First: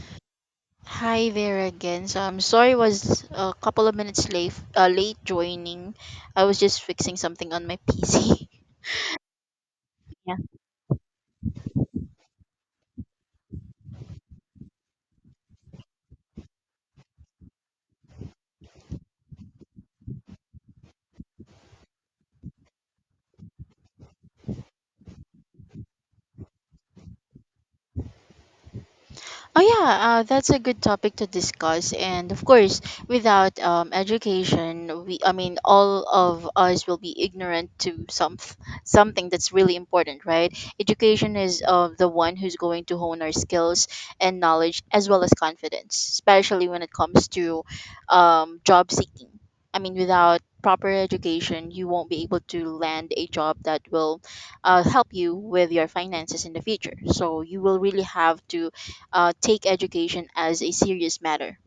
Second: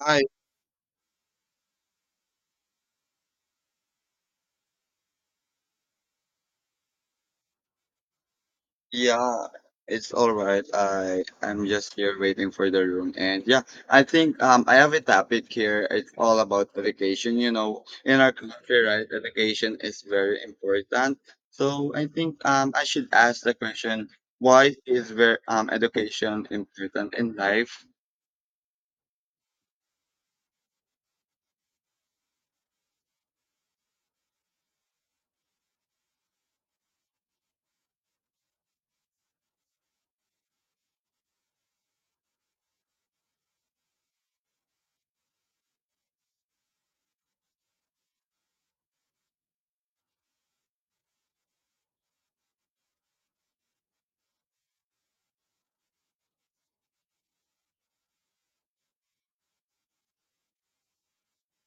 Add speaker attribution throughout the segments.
Speaker 1: Hi,
Speaker 2: Hi there again. So I'm sorry I was a couple of minutes late joining. I was just fixing something on my PC.
Speaker 1: yeah, it's all right. I'm just here waiting for the room, and yeah, I think I have a topic here. It's all about education. You know, in our country, right, education is very important. So I think I should ask the question: Why is ver education important in life?
Speaker 2: Oh yeah, that's a good topic to discuss. And of course, without education, we I mean, all of us will be ignorant to something that's really important, right? Education is the one who's going to hone our skills and knowledge as well as confidence, especially when it comes to job seeking. I mean, without proper education, you won't be able to land a job that will help you with your finances in the future. So you will really have to take education as a serious matter.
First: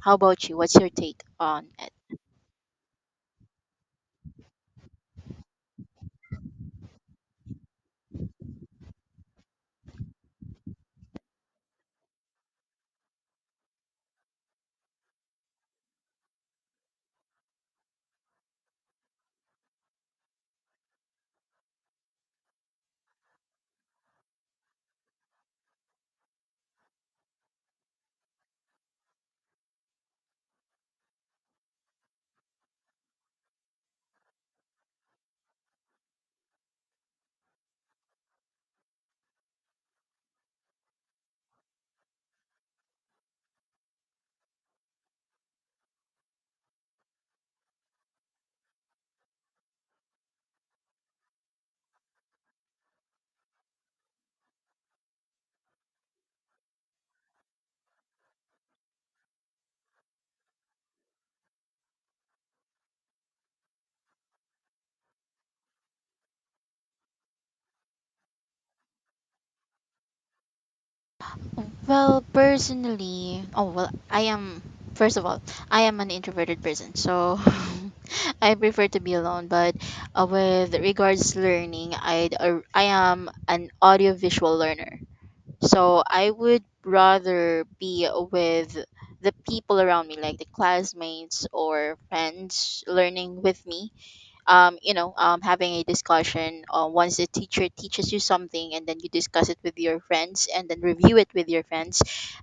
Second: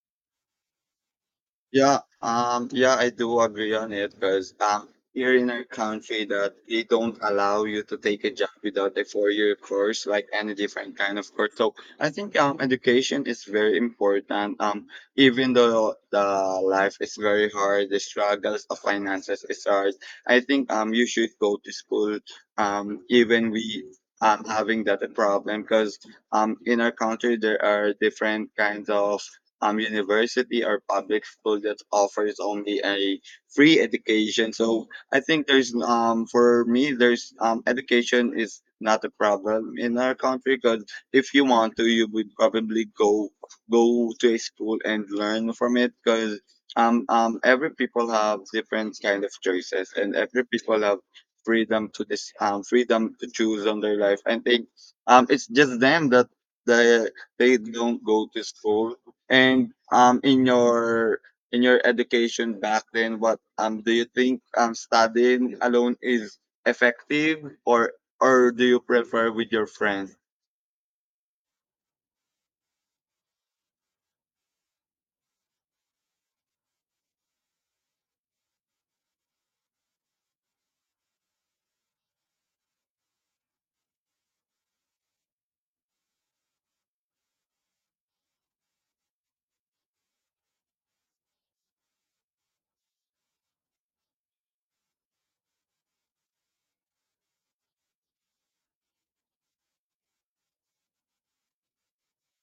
Speaker 2: How about you? What's your take on
Speaker 1: Yeah,
Speaker 2: it?
Speaker 1: yeah, I do agree on it because here in our country that they don't allow you to take a job without a four-year course, like any different kind of course. So I think education is very important. Even though the life is very hard, the struggles of finances is hard. I think you should go to school. Even we having that a problem because in our country there are different kinds of university or public school that offers only a free education. So I think there's for me there's education is not a problem in our country because if you want to you would probably go to a school and learn from it because every people have different kind of choices and every people have freedom to this freedom to choose on their life. I think it's just them that they they don't go to school and in your education back then, what do you think studying alone is effective or do you prefer with your friends?
Speaker 2: Well, personally, oh, well, first of all, I am an introverted person, so I prefer to be alone. But with regards to learning, I am an audiovisual learner. So I would rather be with the people around me, like the classmates or friends learning with me having a discussion once the teacher teaches you something and then you discuss it with your friends and then review it with your friends.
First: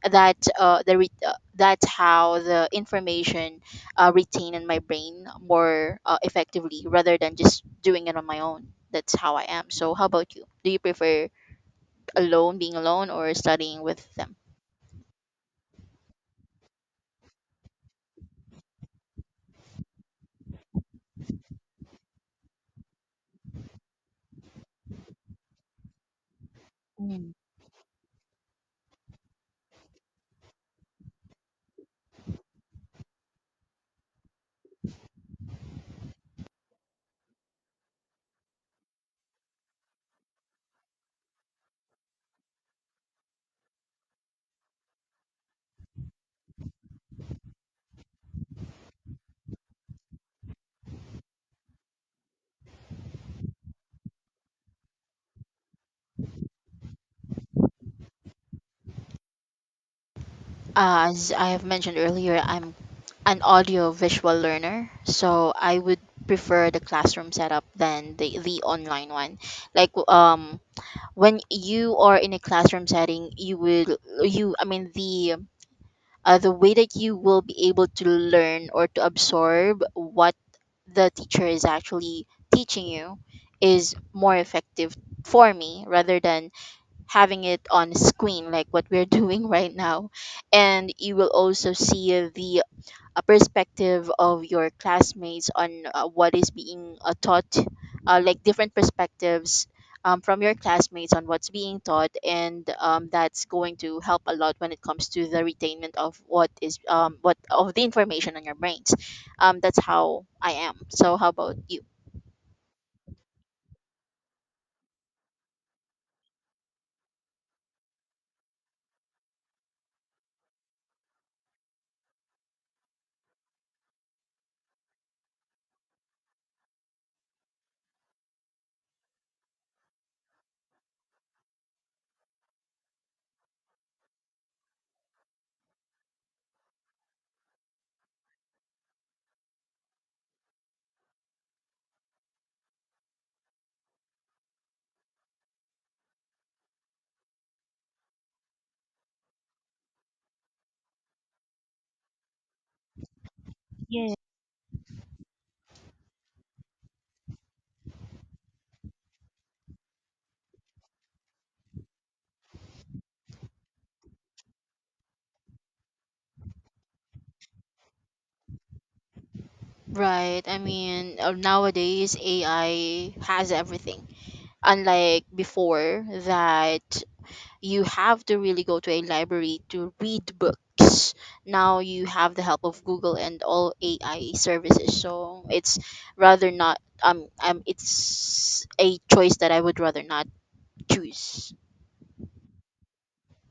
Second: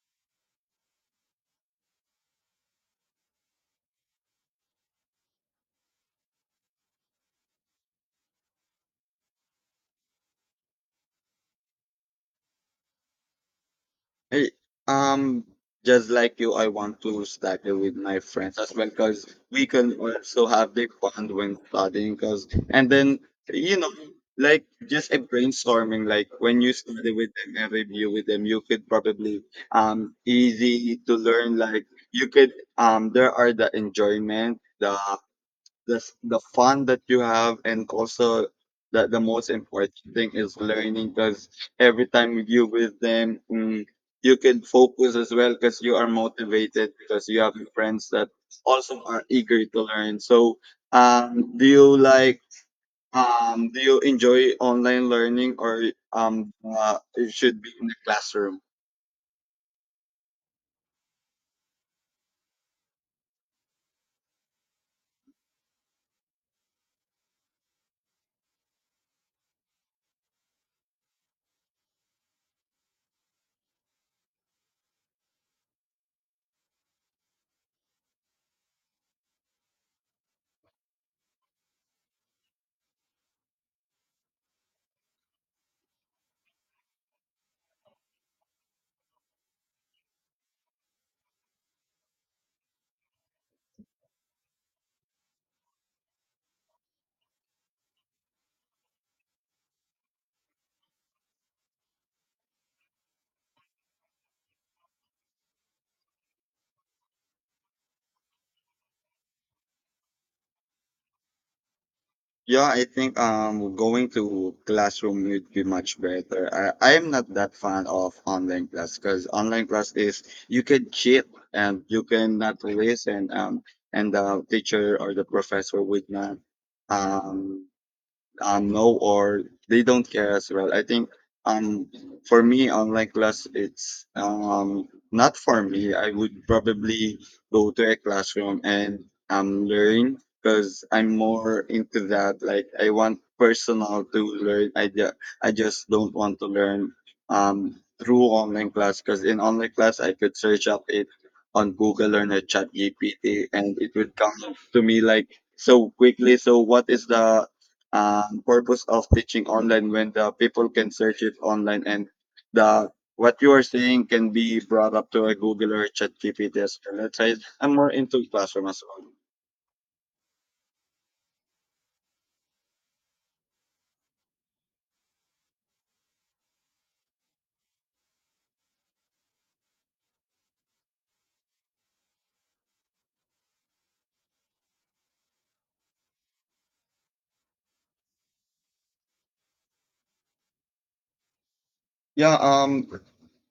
Speaker 2: That's how the information retain in my brain more effectively rather than just doing it on my own. That's how I am. So how about you? Do you prefer alone, being alone, or studying with them?
Speaker 1: Hey, um, just like you, I want to study with my friends as well because we can also have big fun when studying. Because and then you know, like just a brainstorming. Like when you study with
Speaker 2: Mm.
Speaker 1: them and review with them, you could probably easy to learn. Like you could there are the enjoyment, the the fun that you have and also that the most important thing is learning because every time you with them you can focus as well because you are motivated because you have friends that also are eager to learn so do you like do you enjoy online learning or it should be in the classroom?
Speaker 2: As I have mentioned earlier, I'm an audio visual learner, so I would prefer the classroom setup than the online one, like when you are in a classroom setting, you will you I mean the way that you will be able to learn or to absorb what the teacher is actually teaching you is more effective for me rather than having it on screen like what we're doing right now. And you will also see the a perspective of your classmates on what is being taught, like different perspectives from your classmates on what's being taught, and that's going to help a lot when it comes to the retainment of what of the information on your brains. That's how I am. So how about you?
Speaker 1: Yeah, I think going to classroom would be much better. I am not that fan of online class because online class is you can cheat and you can not listen, and the teacher or the professor would not um know, or they don't care as well, I think. um for me, online class, it's not for me. I would probably go to a classroom and learn because I'm more into that. Like, I want personal to learn. I just don't want to learn um through online class because in online class I could search up it on Google or the chat gpt and it
Speaker 2: Yeah.
Speaker 1: would come to me like so quickly. So what is the purpose of teaching online when the people can search it online, and the what you are saying can be brought up to a Google or ChatGPT as well? That's why I'm more into classroom as well.
Speaker 2: Right. I mean, nowadays AI has everything. Unlike before, that you have to really go to a library to read books. Now you have the help of Google and all AI services, so it's rather not it's a choice that I would rather not choose.
Speaker 1: Yeah,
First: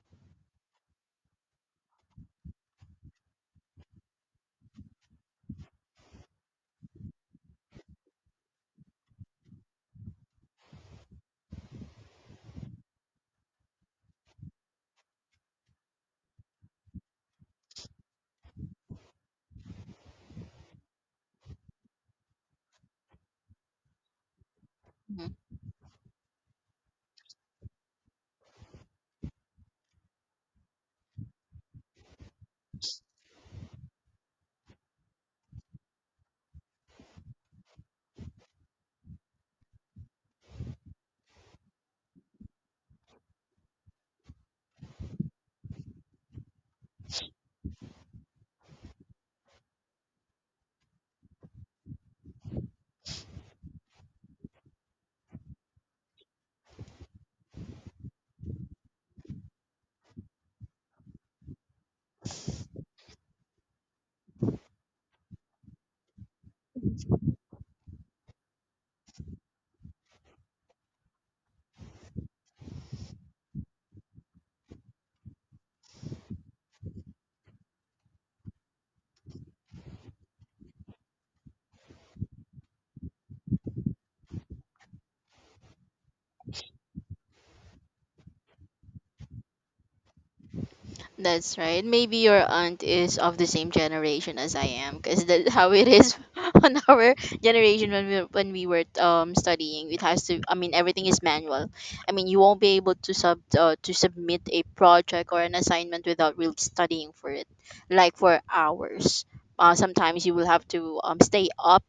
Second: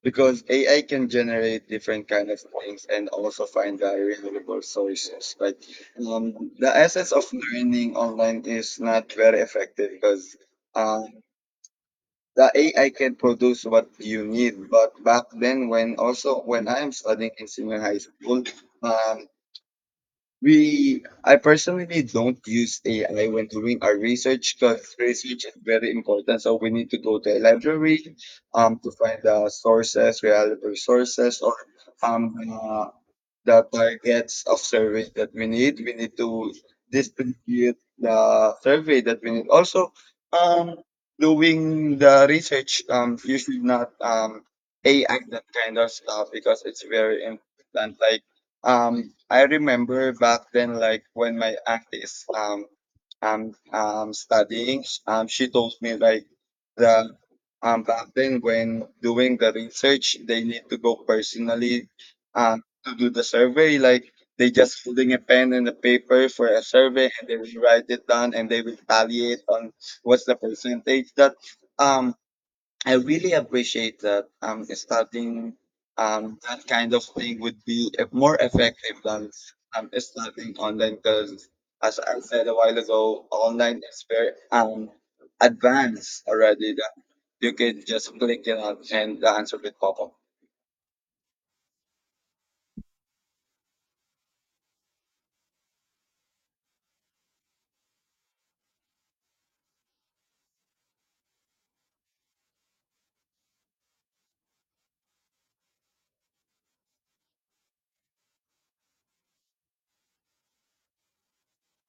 Speaker 1: because AI can generate different kind of things and also find the reliable sources. But the essence of learning online is not very effective because the AI can produce what you need. But back then, when also when I am studying in senior high school, um, we I personally don't use AI when doing our research because research is very important. So we need to go to a library, to find the sources, reliable sources, or um, uh, the targets of surveys that we need. We need to distribute the survey that we need. Also, um, doing the research, you should not AI that kind of stuff because it's very important. Like, I remember back then, like when my aunt is studying, she told me like the back then when doing the research, they need to go personally um, to do the survey. Like, they just holding a pen and a paper for a survey, and they will write it down, and they will tally it on what's the percentage. That um, I really appreciate that. Starting that kind of thing would be more effective than starting online because. As I said a while ago, online is very advanced already. That you can just click it out and the answer will pop up.
Speaker 2: That's right. Maybe your aunt is of the same generation as I am, because that's how it is on our generation when we were studying. It has to. I mean, everything is manual. I mean, you won't be able to sub to submit a project or an assignment without really studying for it, like for hours. Sometimes you will have to stay up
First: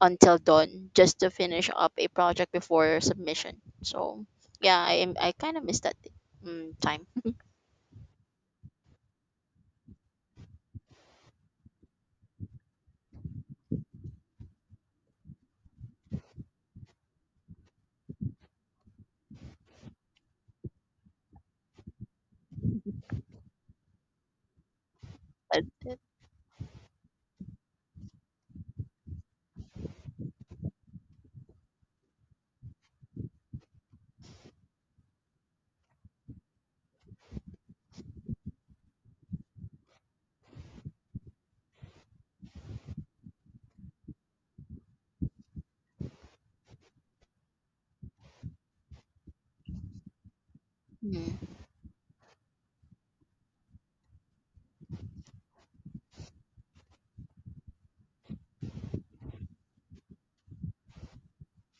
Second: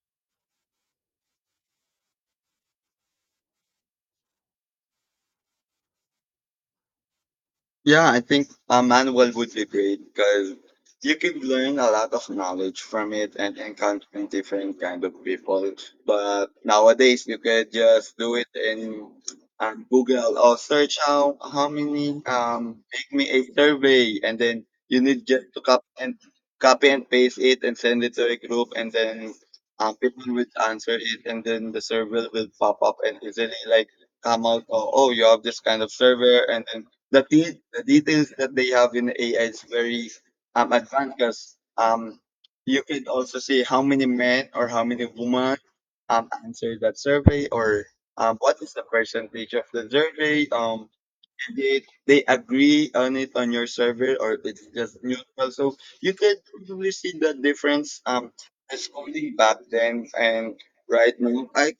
Speaker 2: until dawn just to finish up a project before submission. So yeah, I kind of miss that time.
Speaker 1: Yeah, I think a manual would be great because you could learn a lot of knowledge from it and encountering different kind of people. But nowadays, you could just do it in Google or search how many make me a survey, and then you need just to
Speaker 2: But,
Speaker 1: copy and copy and paste it and send it to a group, and then people will answer it, and then the survey will pop up and easily like come out. Oh, oh, you have this kind of server, and then the details that they have in AI is very advanced because you could also see how many men or how many women answered that survey or what is the percentage of the survey.
Speaker 2: mm.
Speaker 1: Did they agree on it on your survey or it's just neutral? So you could probably see the difference as back then and right now. I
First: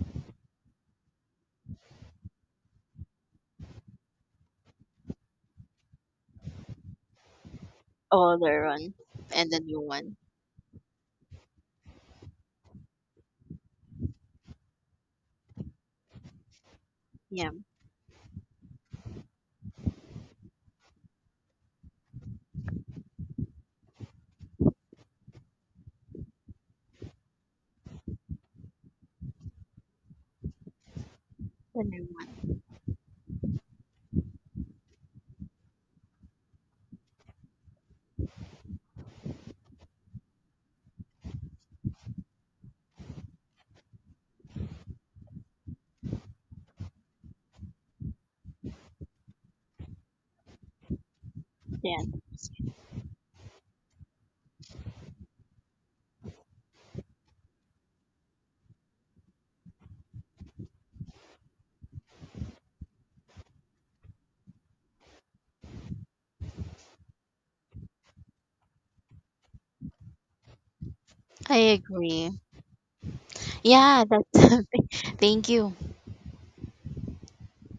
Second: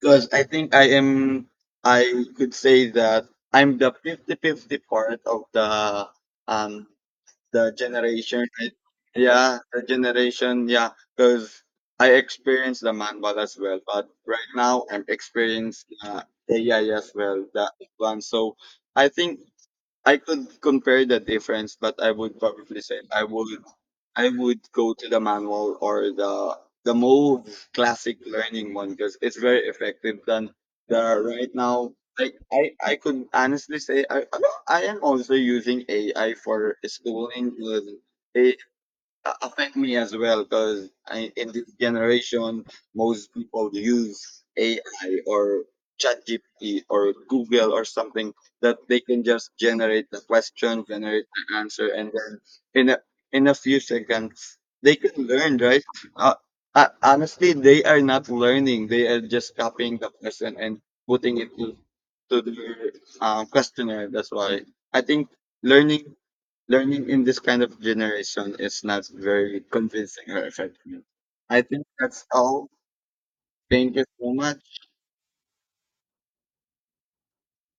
Speaker 1: Because I think I could say that I'm the 50-50 part of um the generation,
Speaker 2: Older
Speaker 1: right?
Speaker 2: one and
Speaker 1: Yeah,
Speaker 2: the new
Speaker 1: the
Speaker 2: one.
Speaker 1: generation. Yeah, because I experienced the manual as well, but right now I'm experiencing AI as well,
Speaker 2: Yeah,
Speaker 1: the advanced. So I think I could compare the difference, but I would probably say I would go to the manual or the more classic learning one because it's very effective than the right
Speaker 2: the
Speaker 1: now.
Speaker 2: new
Speaker 1: Like,
Speaker 2: one.
Speaker 1: I could honestly say I am also using AI for schooling with affect me as well because in this generation most people use AI or ChatGPT or Google or something that they can just generate the question generate the answer
Speaker 2: Yeah,
Speaker 1: and then in a, in a few seconds they can learn, right? uh, Honestly, they are not learning, they are just copying the person and putting it to the questionnaire. That's why I think learning learning in this kind of generation is not very convincing or effective.
Speaker 2: I
Speaker 1: I think that's
Speaker 2: agree.
Speaker 1: all. Thank you
Speaker 2: Yeah,
Speaker 1: so
Speaker 2: that's.
Speaker 1: much.
Speaker 2: Thank you.